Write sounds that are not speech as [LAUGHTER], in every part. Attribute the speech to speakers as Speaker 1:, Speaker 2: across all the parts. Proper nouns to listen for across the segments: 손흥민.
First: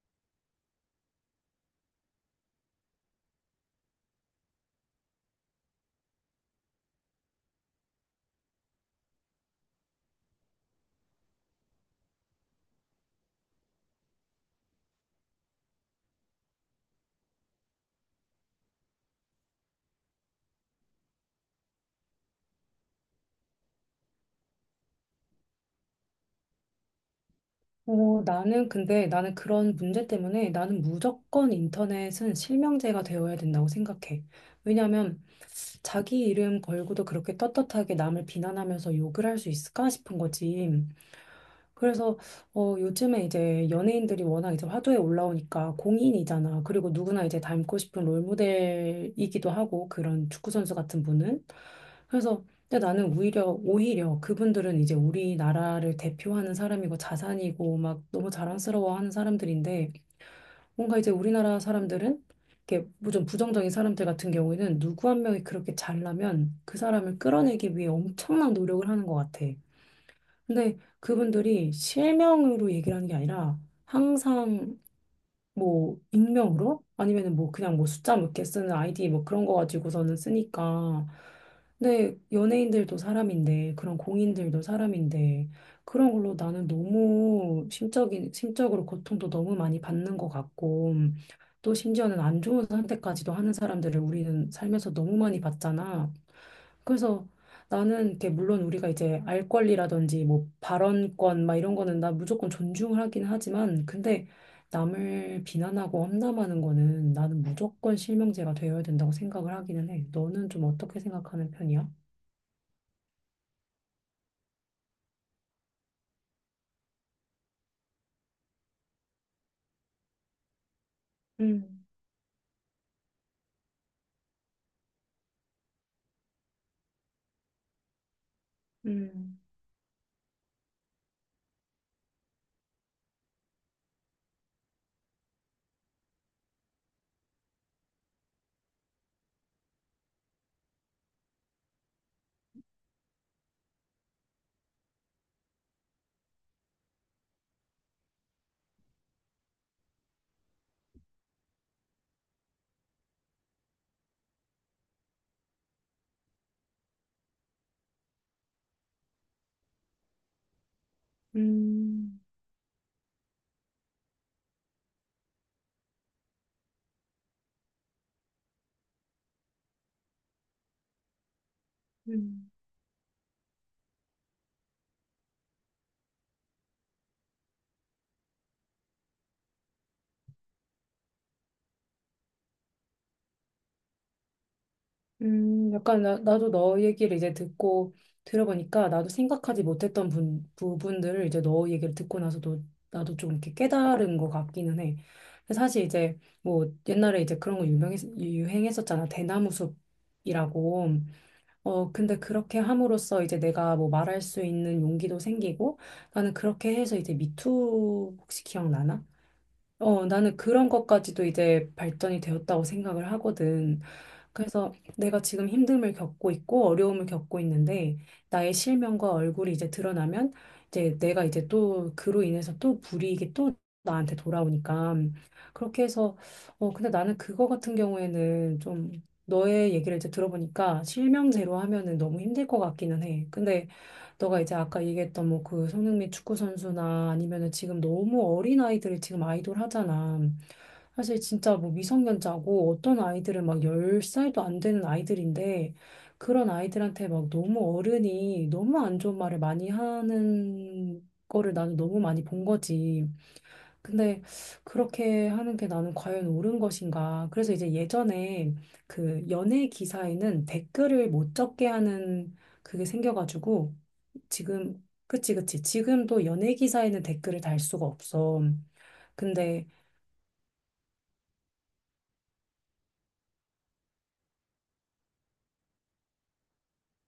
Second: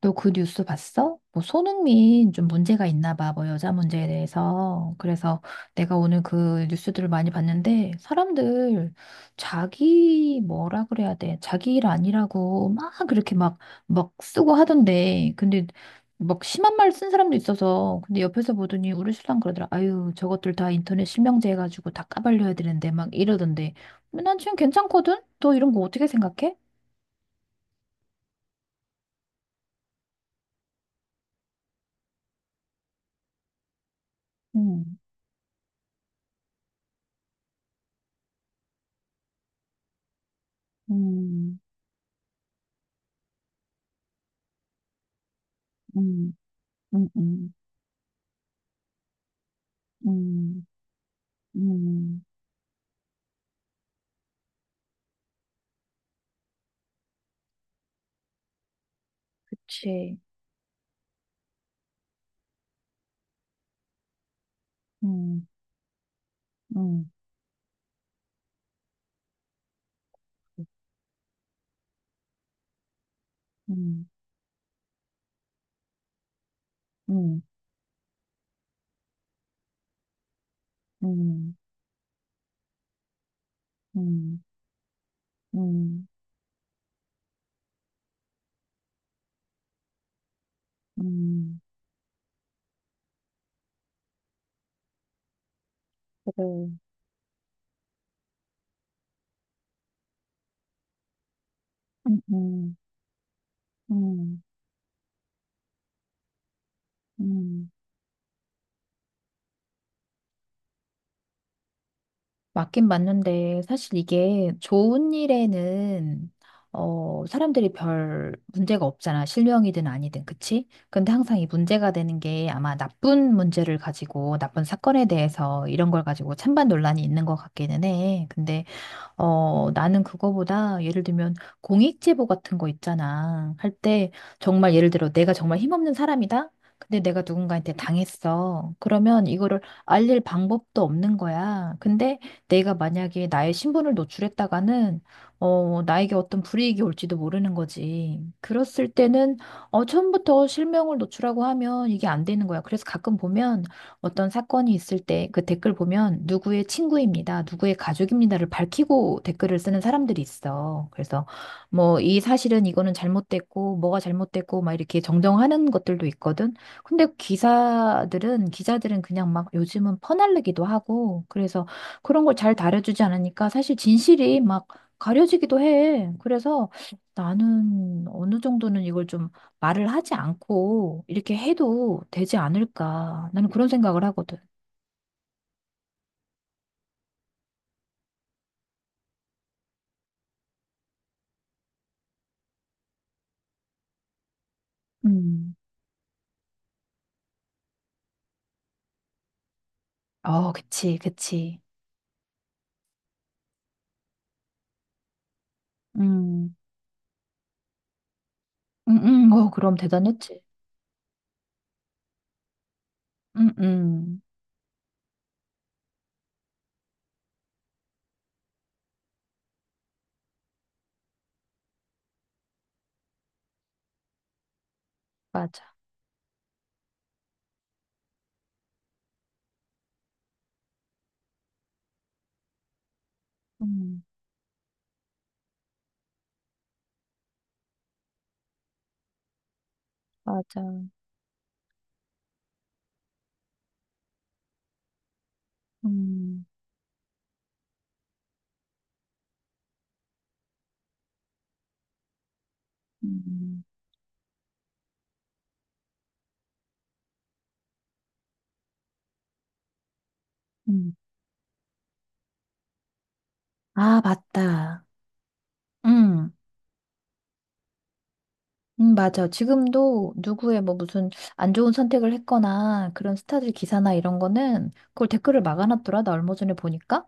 Speaker 1: 너 그 뉴스 봤어? 뭐 손흥민 좀 문제가 있나 봐. 뭐 여자 문제에 대해서. 그래서 내가 오늘 그 뉴스들을 많이 봤는데 사람들 자기 뭐라 그래야 돼? 자기 일 아니라고 막 그렇게 막 쓰고 하던데. 근데 막 심한 말 쓴 사람도 있어서 근데 옆에서 보더니 우리 신랑 그러더라. 아유, 저것들 다 인터넷 실명제 해가지고 다 까발려야 되는데 막 이러던데. 근데 난 지금 괜찮거든? 너 이런 거 어떻게 생각해?
Speaker 2: 어, 나는 근데 나는 그런 문제 때문에 나는 무조건 인터넷은 실명제가 되어야 된다고 생각해.
Speaker 1: 음,
Speaker 2: 왜냐하면 자기 이름 걸고도 그렇게 떳떳하게 남을 비난하면서 욕을 할 수 있을까 싶은 거지.
Speaker 1: 음,
Speaker 2: 그래서 요즘에 이제 연예인들이 워낙 이제 화두에 올라오니까
Speaker 1: 음,
Speaker 2: 공인이잖아. 그리고
Speaker 1: 음,
Speaker 2: 누구나 이제
Speaker 1: 음.
Speaker 2: 닮고 싶은 롤모델이기도 하고, 그런 축구
Speaker 1: 음,
Speaker 2: 선수 같은 분은.
Speaker 1: 음,
Speaker 2: 그래서 근데 나는 오히려 그분들은 이제 우리나라를 대표하는 사람이고 자산이고 막 너무 자랑스러워하는 사람들인데,
Speaker 1: 그치.
Speaker 2: 뭔가 이제 우리나라 사람들은, 이렇게 뭐좀 부정적인 사람들 같은 경우에는 누구 한 명이
Speaker 1: 음,
Speaker 2: 그렇게 잘나면 그
Speaker 1: 음,
Speaker 2: 사람을 끌어내기 위해 엄청난 노력을 하는 것 같아. 근데 그분들이 실명으로 얘기를 하는 게 아니라,
Speaker 1: 음,
Speaker 2: 항상 뭐 익명으로 아니면은
Speaker 1: 음,
Speaker 2: 뭐 그냥 뭐 숫자 몇 개 쓰는 아이디 뭐 그런 거 가지고서는 쓰니까.
Speaker 1: 음,
Speaker 2: 근데 연예인들도 사람인데, 그런
Speaker 1: 음,
Speaker 2: 공인들도 사람인데,
Speaker 1: 음,
Speaker 2: 그런 걸로 나는 너무 심적인 심적으로 고통도 너무 많이 받는 것 같고,
Speaker 1: 음,
Speaker 2: 또 심지어는 안 좋은 선택까지도 하는 사람들을 우리는 살면서 너무 많이 봤잖아.
Speaker 1: 그래.
Speaker 2: 그래서 나는 이렇게, 물론 우리가 이제 알 권리라든지 뭐 발언권 막 이런 거는 나
Speaker 1: 음,
Speaker 2: 무조건
Speaker 1: 음,
Speaker 2: 존중하긴 하지만, 근데
Speaker 1: 음,
Speaker 2: 남을 비난하고 험담하는 거는 나는
Speaker 1: 음.
Speaker 2: 무조건 실명제가 되어야 된다고 생각을 하기는 해. 너는 좀 어떻게 생각하는 편이야?
Speaker 1: 맞긴 맞는데, 사실 이게 좋은 일에는, 어, 사람들이 별 문제가 없잖아. 실명이든 아니든, 그치? 근데 항상 이
Speaker 2: 음.
Speaker 1: 문제가 되는 게 아마 나쁜 문제를 가지고, 나쁜 사건에 대해서 이런 걸 가지고 찬반 논란이 있는 것 같기는 해. 근데
Speaker 2: 음.
Speaker 1: 어, 나는 그거보다 예를 들면 공익 제보 같은 거 있잖아. 할 때 정말 예를 들어 내가 정말 힘없는 사람이다. 근데 내가 누군가한테 당했어. 그러면 이거를 알릴 방법도 없는 거야. 근데 내가 만약에 나의 신분을 노출했다가는 어, 나에게 어떤 불이익이 올지도 모르는 거지. 그랬을 때는 어, 처음부터 실명을 노출하고 하면 이게 안 되는 거야. 그래서 가끔 보면 어떤 사건이 있을 때 그 댓글 보면 누구의 친구입니다, 누구의 가족입니다를 밝히고 댓글을 쓰는 사람들이 있어. 그래서 뭐 이
Speaker 2: 음.
Speaker 1: 사실은 이거는 잘못됐고 뭐가 잘못됐고 막 이렇게 정정하는 것들도 있거든. 근데 기사들은 기자들은 그냥 막 요즘은 퍼날르기도 하고 그래서 그런 걸
Speaker 2: 음.
Speaker 1: 잘 다뤄주지 않으니까 사실 진실이 막 가려지기도 해. 그래서 나는 어느 정도는 이걸 좀 말을 하지 않고 이렇게 해도 되지 않을까. 나는 그런 생각을 하거든.
Speaker 2: 약간 나도 너 얘기를 이제 듣고 들어보니까, 나도 생각하지 못했던 부분들을 이제 너 얘기를 듣고 나서도 나도 좀 이렇게 깨달은 것 같기는 해.
Speaker 1: 음.
Speaker 2: 근데 사실 이제 뭐 옛날에 이제 그런 거 유행했었잖아.
Speaker 1: 어,
Speaker 2: 대나무숲이라고.
Speaker 1: 그치, 그치.
Speaker 2: 어, 근데 그렇게 함으로써 이제 내가 뭐 말할 수 있는 용기도 생기고, 나는
Speaker 1: 음.
Speaker 2: 그렇게 해서 이제 미투, 혹시
Speaker 1: 음,
Speaker 2: 기억나나?
Speaker 1: 어, 그럼
Speaker 2: 어, 나는
Speaker 1: 대단했지.
Speaker 2: 그런 것까지도 이제 발전이 되었다고 생각을
Speaker 1: 음,
Speaker 2: 하거든.
Speaker 1: 음.
Speaker 2: 그래서 내가 지금 힘듦을 겪고 있고 어려움을 겪고 있는데, 나의 실명과 얼굴이 이제 드러나면, 이제 내가 이제 또 그로 인해서 또 불이익이 또 나한테 돌아오니까,
Speaker 1: 맞아.
Speaker 2: 그렇게 해서. 근데 나는 그거 같은 경우에는 좀, 너의 얘기를 이제 들어보니까 실명대로 하면은 너무 힘들 것 같기는 해. 근데
Speaker 1: 음,
Speaker 2: 너가 이제 아까 얘기했던 뭐 그 손흥민 축구 선수나, 아니면은 지금 너무 어린 아이들을 지금 아이돌 하잖아.
Speaker 1: 맞아.
Speaker 2: 사실 진짜 뭐 미성년자고, 어떤 아이들은 막 10살도 안 되는 아이들인데,
Speaker 1: 음,
Speaker 2: 그런 아이들한테 막 너무 어른이 너무 안 좋은 말을 많이 하는 거를 나는 너무 많이 본 거지.
Speaker 1: 음,
Speaker 2: 근데 그렇게 하는 게 나는 과연 옳은 것인가? 그래서 이제 예전에 그 연예 기사에는
Speaker 1: 음.
Speaker 2: 댓글을 못 적게 하는 그게 생겨가지고,
Speaker 1: 아,
Speaker 2: 지금,
Speaker 1: 맞다.
Speaker 2: 그치, 그치, 지금도
Speaker 1: 음.
Speaker 2: 연예 기사에는 댓글을 달 수가 없어.
Speaker 1: 맞아.
Speaker 2: 근데
Speaker 1: 지금도 누구의 뭐 무슨 안 좋은 선택을 했거나 그런 스타들 기사나 이런 거는 그걸 댓글을 막아놨더라. 나 얼마 전에 보니까.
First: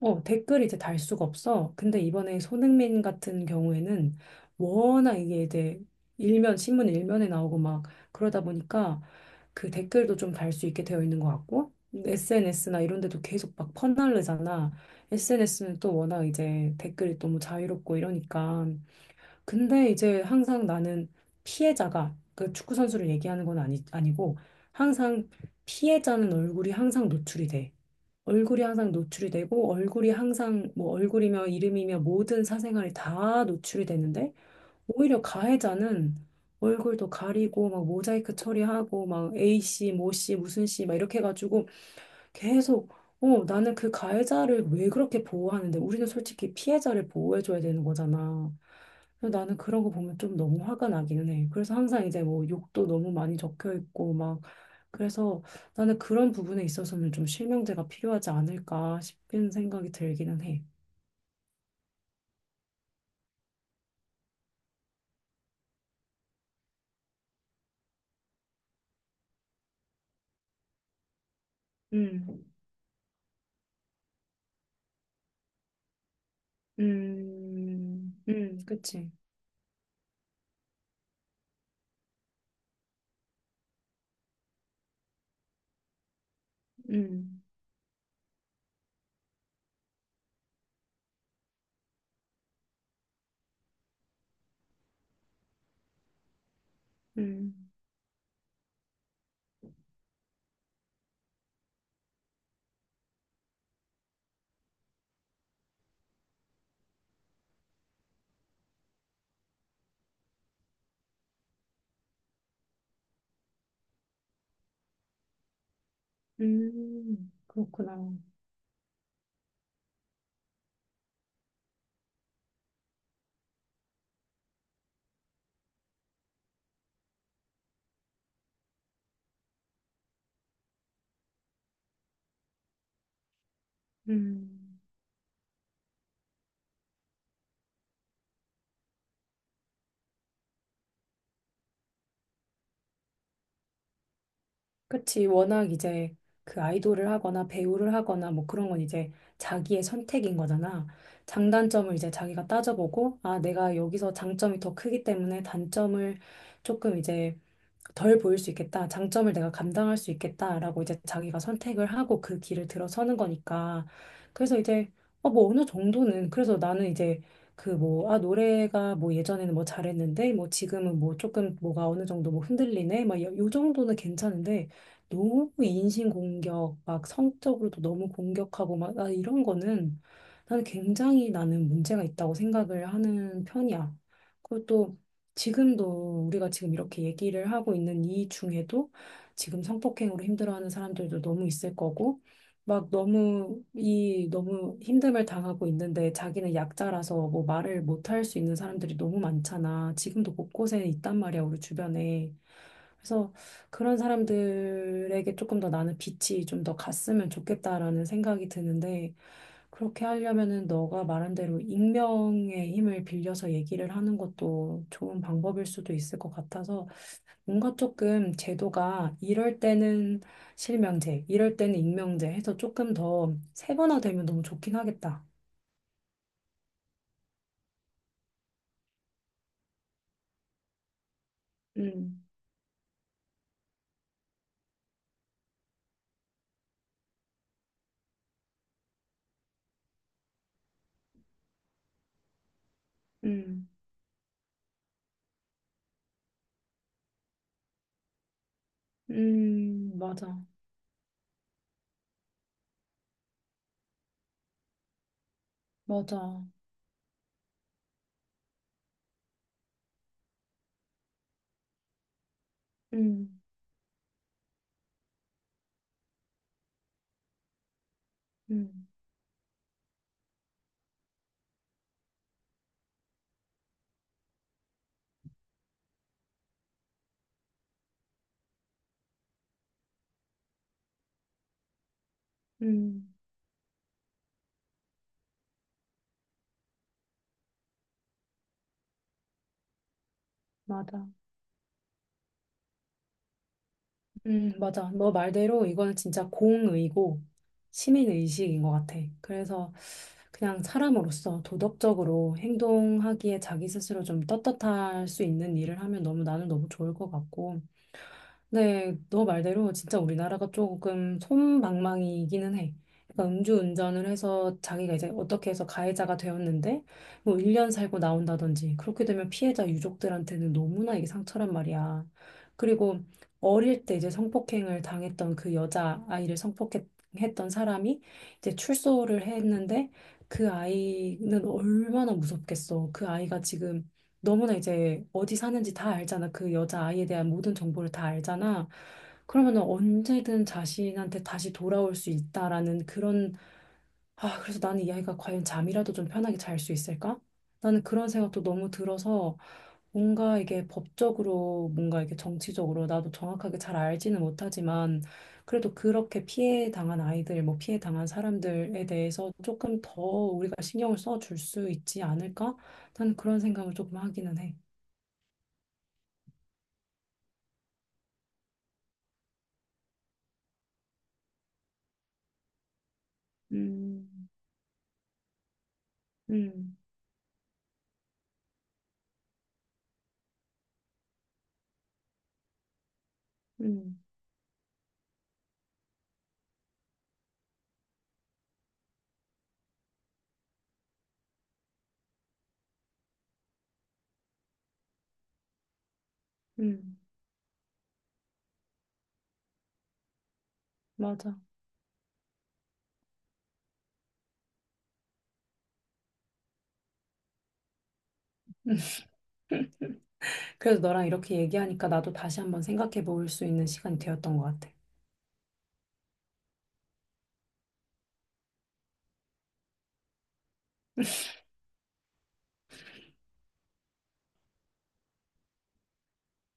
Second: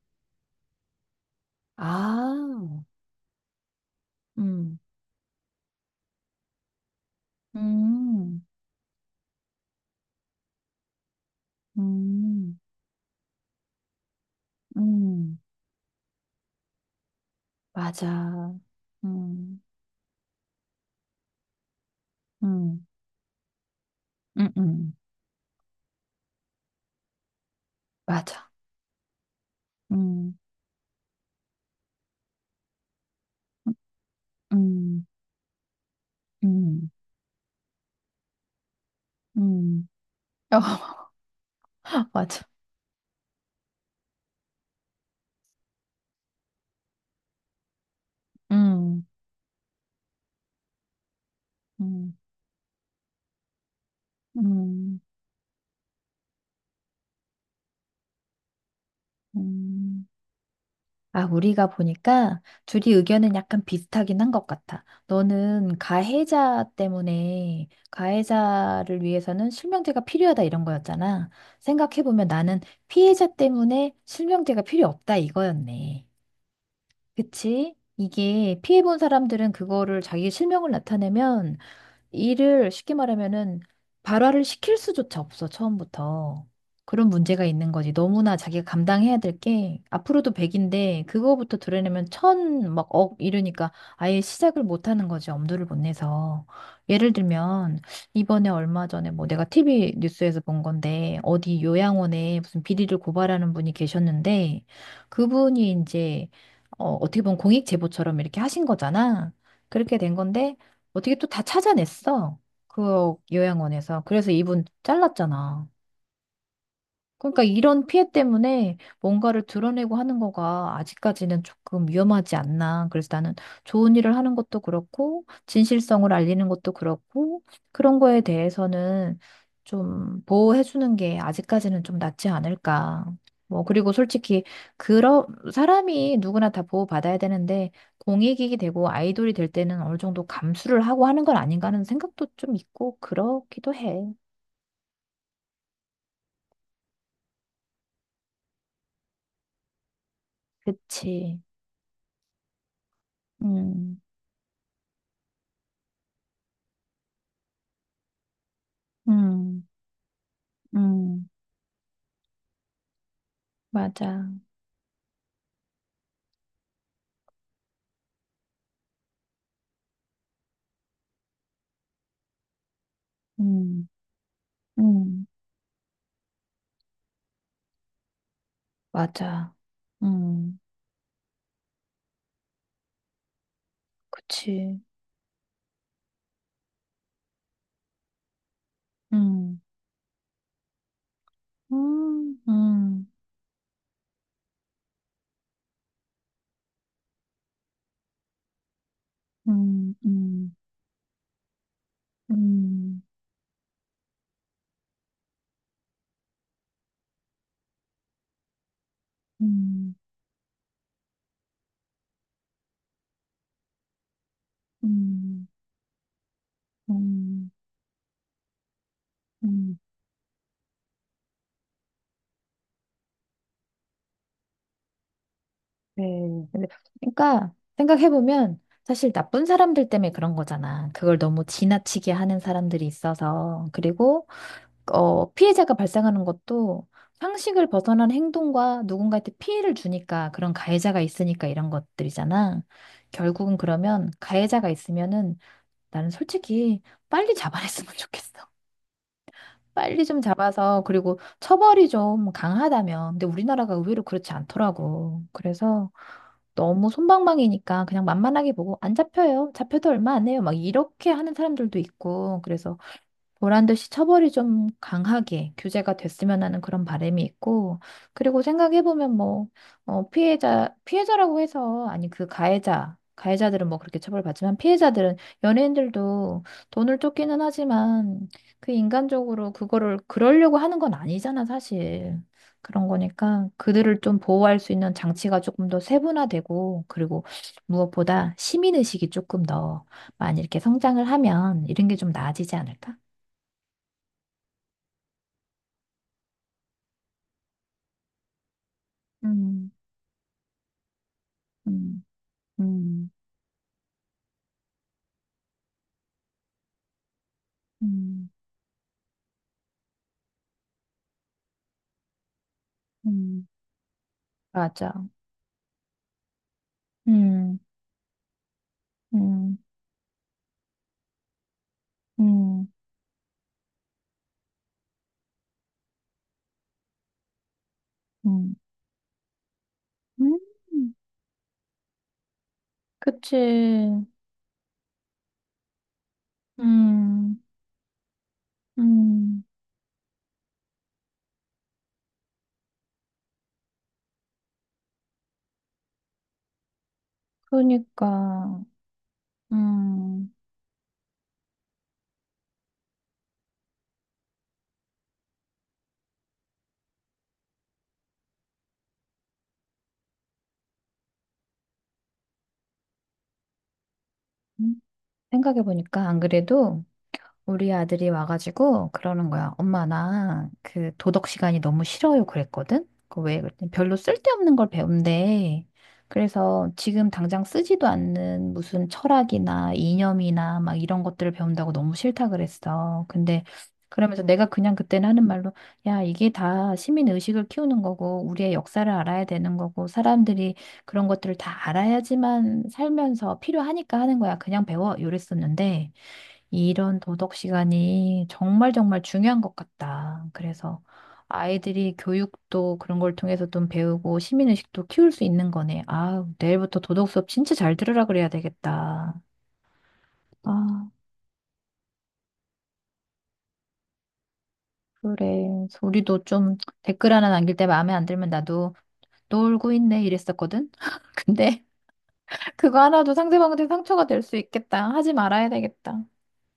Speaker 2: 댓글 이제 달 수가 없어. 근데 이번에
Speaker 1: 아,
Speaker 2: 손흥민 같은 경우에는
Speaker 1: 음,
Speaker 2: 워낙 이게 이제 신문 일면에 나오고 막 그러다
Speaker 1: 음.
Speaker 2: 보니까, 그 댓글도 좀 달 수 있게 되어 있는 것 같고,
Speaker 1: 음,
Speaker 2: SNS나 이런 데도 계속 막 퍼날르잖아.
Speaker 1: 음,
Speaker 2: SNS는 또 워낙 이제 댓글이 너무 자유롭고
Speaker 1: 맞아.
Speaker 2: 이러니까.
Speaker 1: 음,
Speaker 2: 근데 이제 항상 나는 피해자가, 그 축구
Speaker 1: 음,
Speaker 2: 선수를 얘기하는 건 아니, 아니고,
Speaker 1: 음, 음,
Speaker 2: 항상 피해자는 얼굴이 항상 노출이 돼.
Speaker 1: 맞아.
Speaker 2: 얼굴이 항상 노출이 되고, 얼굴이
Speaker 1: 음,
Speaker 2: 항상 뭐 얼굴이며 이름이며 모든 사생활이 다 노출이 되는데,
Speaker 1: 음,
Speaker 2: 오히려 가해자는
Speaker 1: 음,
Speaker 2: 얼굴도 가리고 막 모자이크 처리하고 막 A
Speaker 1: 음,
Speaker 2: 씨, 모 씨,
Speaker 1: 어,
Speaker 2: 무슨 씨 막 이렇게 해가지고
Speaker 1: [LAUGHS] 맞아.
Speaker 2: 계속. 나는 그 가해자를 왜 그렇게 보호하는데, 우리는 솔직히 피해자를 보호해줘야 되는 거잖아.
Speaker 1: 음,
Speaker 2: 그래서 나는 그런 거 보면 좀 너무 화가 나기는 해. 그래서 항상
Speaker 1: 음,
Speaker 2: 이제 뭐 욕도 너무 많이 적혀 있고 막,
Speaker 1: 음,
Speaker 2: 그래서 나는 그런 부분에 있어서는 좀 실명제가 필요하지 않을까 싶은 생각이
Speaker 1: 음.
Speaker 2: 들기는 해.
Speaker 1: 아, 우리가 보니까 둘이 의견은 약간 비슷하긴 한 것 같아. 너는 가해자 때문에 가해자를 위해서는 실명제가 필요하다 이런 거였잖아. 생각해보면
Speaker 2: 음.
Speaker 1: 나는 피해자 때문에 실명제가 필요 없다 이거였네. 그치?
Speaker 2: 음.
Speaker 1: 이게 피해본
Speaker 2: 그치?
Speaker 1: 사람들은 그거를 자기 실명을 나타내면 일을 쉽게 말하면은 발화를 시킬 수조차 없어, 처음부터. 그런
Speaker 2: 음.
Speaker 1: 문제가 있는 거지. 너무나 자기가 감당해야 될 게, 앞으로도 100인데, 그거부터 드러내면 천 막, 억, 이러니까 아예 시작을 못 하는 거지, 엄두를 못 내서. 예를
Speaker 2: 음.
Speaker 1: 들면, 이번에 얼마 전에 뭐 내가 TV 뉴스에서 본 건데, 어디 요양원에 무슨 비리를 고발하는 분이 계셨는데, 그분이 이제, 어, 어떻게 보면 공익 제보처럼 이렇게 하신 거잖아. 그렇게 된 건데, 어떻게 또 다 찾아냈어? 그 요양원에서. 그래서 이분 잘랐잖아. 그러니까 이런
Speaker 2: 그렇구나.
Speaker 1: 피해 때문에 뭔가를 드러내고 하는 거가 아직까지는 조금 위험하지 않나. 그래서 나는 좋은 일을 하는 것도 그렇고, 진실성을 알리는 것도 그렇고, 그런 거에 대해서는 좀 보호해주는 게 아직까지는 좀 낫지 않을까. 뭐, 그리고 솔직히,
Speaker 2: 음.
Speaker 1: 그런, 사람이 누구나 다 보호받아야 되는데, 공익이 되고 아이돌이 될 때는 어느 정도 감수를 하고 하는 건 아닌가 하는 생각도 좀 있고, 그렇기도 해.
Speaker 2: 그치. 워낙 이제 그 아이돌을 하거나 배우를 하거나 뭐 그런 건 이제 자기의 선택인 거잖아.
Speaker 1: 그치.
Speaker 2: 장단점을 이제 자기가 따져보고, 아, 내가
Speaker 1: 음.
Speaker 2: 여기서 장점이 더 크기 때문에 단점을 조금 이제 덜 보일 수 있겠다, 장점을 내가
Speaker 1: 음.
Speaker 2: 감당할 수 있겠다라고 이제
Speaker 1: 음,
Speaker 2: 자기가 선택을 하고 그 길을 들어서는 거니까.
Speaker 1: 맞아.
Speaker 2: 그래서 이제, 뭐 어느 정도는, 그래서 나는 이제 그 뭐, 아, 노래가 뭐 예전에는 뭐 잘했는데 뭐 지금은 뭐 조금 뭐가 어느 정도 뭐 흔들리네, 막 요
Speaker 1: 음,
Speaker 2: 정도는 괜찮은데,
Speaker 1: 음,
Speaker 2: 너무 인신공격, 막 성적으로도 너무 공격하고 막, 아, 이런
Speaker 1: 맞아.
Speaker 2: 거는
Speaker 1: 음,
Speaker 2: 나는 굉장히 나는 문제가 있다고 생각을 하는 편이야. 그리고
Speaker 1: 그치.
Speaker 2: 또 지금도 우리가 지금 이렇게 얘기를 하고 있는 이 중에도
Speaker 1: 음,
Speaker 2: 지금 성폭행으로 힘들어하는 사람들도 너무 있을 거고,
Speaker 1: 음,
Speaker 2: 막
Speaker 1: 음,
Speaker 2: 너무 이 너무 힘듦을 당하고 있는데 자기는 약자라서 뭐 말을 못할 수 있는 사람들이 너무
Speaker 1: 음,
Speaker 2: 많잖아. 지금도
Speaker 1: 음,
Speaker 2: 곳곳에 있단 말이야, 우리 주변에.
Speaker 1: 음,
Speaker 2: 그래서 그런 사람들에게 조금 더 나는 빛이 좀 더 갔으면 좋겠다라는 생각이 드는데,
Speaker 1: 음,
Speaker 2: 그렇게 하려면은 너가 말한 대로 익명의 힘을 빌려서 얘기를 하는 것도 좋은
Speaker 1: 음,
Speaker 2: 방법일 수도 있을 것 같아서,
Speaker 1: 음,
Speaker 2: 뭔가 조금 제도가, 이럴
Speaker 1: 음.
Speaker 2: 때는 실명제, 이럴 때는 익명제 해서 조금 더 세분화되면 너무 좋긴 하겠다.
Speaker 1: 네. 근데, 그러니까, 생각해보면, 사실 나쁜 사람들 때문에 그런 거잖아. 그걸 너무 지나치게
Speaker 2: 음.
Speaker 1: 하는 사람들이 있어서. 그리고, 어, 피해자가 발생하는 것도 상식을 벗어난 행동과 누군가한테 피해를 주니까 그런 가해자가 있으니까 이런 것들이잖아. 결국은
Speaker 2: 음.
Speaker 1: 그러면 가해자가 있으면은 나는 솔직히 빨리 잡아냈으면 [LAUGHS] 좋겠어. 빨리 좀
Speaker 2: 맞아.
Speaker 1: 잡아서 그리고 처벌이 좀 강하다면. 근데 우리나라가 의외로 그렇지 않더라고. 그래서
Speaker 2: 맞아.
Speaker 1: 너무 솜방망이니까 그냥 만만하게 보고 안 잡혀요. 잡혀도 얼마 안 해요. 막 이렇게 하는 사람들도 있고. 그래서
Speaker 2: 음.
Speaker 1: 보란 듯이 처벌이 좀 강하게 규제가 됐으면 하는 그런 바람이 있고, 그리고
Speaker 2: 음.
Speaker 1: 생각해보면 뭐, 어, 피해자, 피해자라고 해서, 아니, 그 가해자, 가해자들은 뭐 그렇게 처벌받지만 피해자들은 연예인들도 돈을 쫓기는 하지만 그 인간적으로 그거를 그러려고 하는 건 아니잖아, 사실. 그런
Speaker 2: 음,
Speaker 1: 거니까 그들을 좀 보호할 수 있는 장치가 조금 더 세분화되고, 그리고 무엇보다 시민의식이 조금 더 많이 이렇게 성장을
Speaker 2: 맞아.
Speaker 1: 하면 이런 게 좀 나아지지 않을까?
Speaker 2: 맞아. 너 말대로 이거는 진짜 공의고 시민의식인 것 같아.
Speaker 1: 음,
Speaker 2: 그래서 그냥 사람으로서
Speaker 1: 음,
Speaker 2: 도덕적으로
Speaker 1: 음,
Speaker 2: 행동하기에 자기 스스로 좀 떳떳할 수 있는 일을 하면 너무 나는 너무 좋을 것 같고.
Speaker 1: 음,
Speaker 2: 네, 너 말대로 진짜 우리나라가 조금 솜방망이이기는 해. 그러니까
Speaker 1: 음,
Speaker 2: 음주운전을 해서
Speaker 1: 맞아.
Speaker 2: 자기가 이제 어떻게 해서 가해자가 되었는데 뭐
Speaker 1: 음,
Speaker 2: 1년 살고 나온다든지, 그렇게 되면
Speaker 1: 음,
Speaker 2: 피해자 유족들한테는 너무나 이게 상처란 말이야.
Speaker 1: 음,
Speaker 2: 그리고 어릴 때 이제 성폭행을 당했던 그 여자 아이를 성폭행했던 사람이
Speaker 1: 음,
Speaker 2: 이제 출소를 했는데,
Speaker 1: 음,
Speaker 2: 그 아이는 얼마나 무섭겠어. 그 아이가 지금
Speaker 1: 그치.
Speaker 2: 너무나 이제 어디 사는지 다 알잖아. 그 여자아이에 대한
Speaker 1: 음,
Speaker 2: 모든 정보를 다 알잖아.
Speaker 1: 음,
Speaker 2: 그러면 언제든 자신한테 다시 돌아올 수 있다라는 그런 아, 그래서 나는 이 아이가 과연 잠이라도 좀 편하게 잘 수 있을까? 나는 그런 생각도
Speaker 1: 그러니까,
Speaker 2: 너무 들어서,
Speaker 1: 음,
Speaker 2: 뭔가 이게 법적으로, 뭔가 이게 정치적으로 나도 정확하게 잘 알지는 못하지만, 그래도 그렇게 피해 당한 아이들, 뭐 피해 당한 사람들에 대해서 조금 더 우리가 신경을 써줄 수 있지 않을까? 나는 그런 생각을 조금 하기는 해.
Speaker 1: 음. 생각해보니까 안 그래도, 우리 아들이 와가지고 그러는 거야. 엄마, 나 그 도덕 시간이 너무 싫어요. 그랬거든? 그왜 그랬더니 별로
Speaker 2: 음.
Speaker 1: 쓸데없는 걸 배운대. 그래서
Speaker 2: 음.
Speaker 1: 지금 당장 쓰지도 않는 무슨 철학이나 이념이나 막 이런 것들을 배운다고 너무 싫다 그랬어. 근데
Speaker 2: 음.
Speaker 1: 그러면서 내가 그냥 그때는 하는 말로 야, 이게 다 시민 의식을 키우는 거고 우리의 역사를 알아야 되는 거고 사람들이 그런 것들을 다 알아야지만 살면서 필요하니까 하는 거야. 그냥 배워. 이랬었는데
Speaker 2: 음,
Speaker 1: 이런 도덕 시간이 정말 정말 중요한 것 같다. 그래서
Speaker 2: 맞아.
Speaker 1: 아이들이 교육도 그런 걸 통해서 좀 배우고 시민의식도 키울 수 있는 거네. 아, 내일부터 도덕 수업 진짜 잘 들으라 그래야 되겠다.
Speaker 2: 그래도
Speaker 1: 아,
Speaker 2: 너랑 이렇게 얘기하니까 나도 다시 한번 생각해 볼 수 있는 시간이 되었던 것 같아.
Speaker 1: 그래. 우리도 좀 댓글 하나 남길 때 마음에 안 들면 나도 놀고 있네 이랬었거든. [LAUGHS] 근데 그거 하나도 상대방한테 상처가 될 수 있겠다. 하지 말아야 되겠다.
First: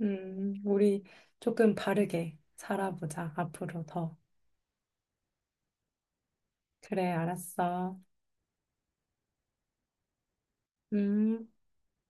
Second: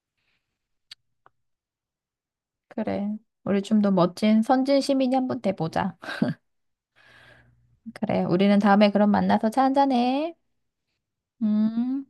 Speaker 2: 우리 조금 바르게
Speaker 1: 그래.
Speaker 2: 살아보자,
Speaker 1: 우리 좀
Speaker 2: 앞으로
Speaker 1: 더
Speaker 2: 더.
Speaker 1: 멋진 선진 시민이 한번 돼보자.
Speaker 2: 그래, 알았어.
Speaker 1: 그래. 우리는 다음에 그럼 만나서 차 한잔해.
Speaker 2: 음.
Speaker 1: 음,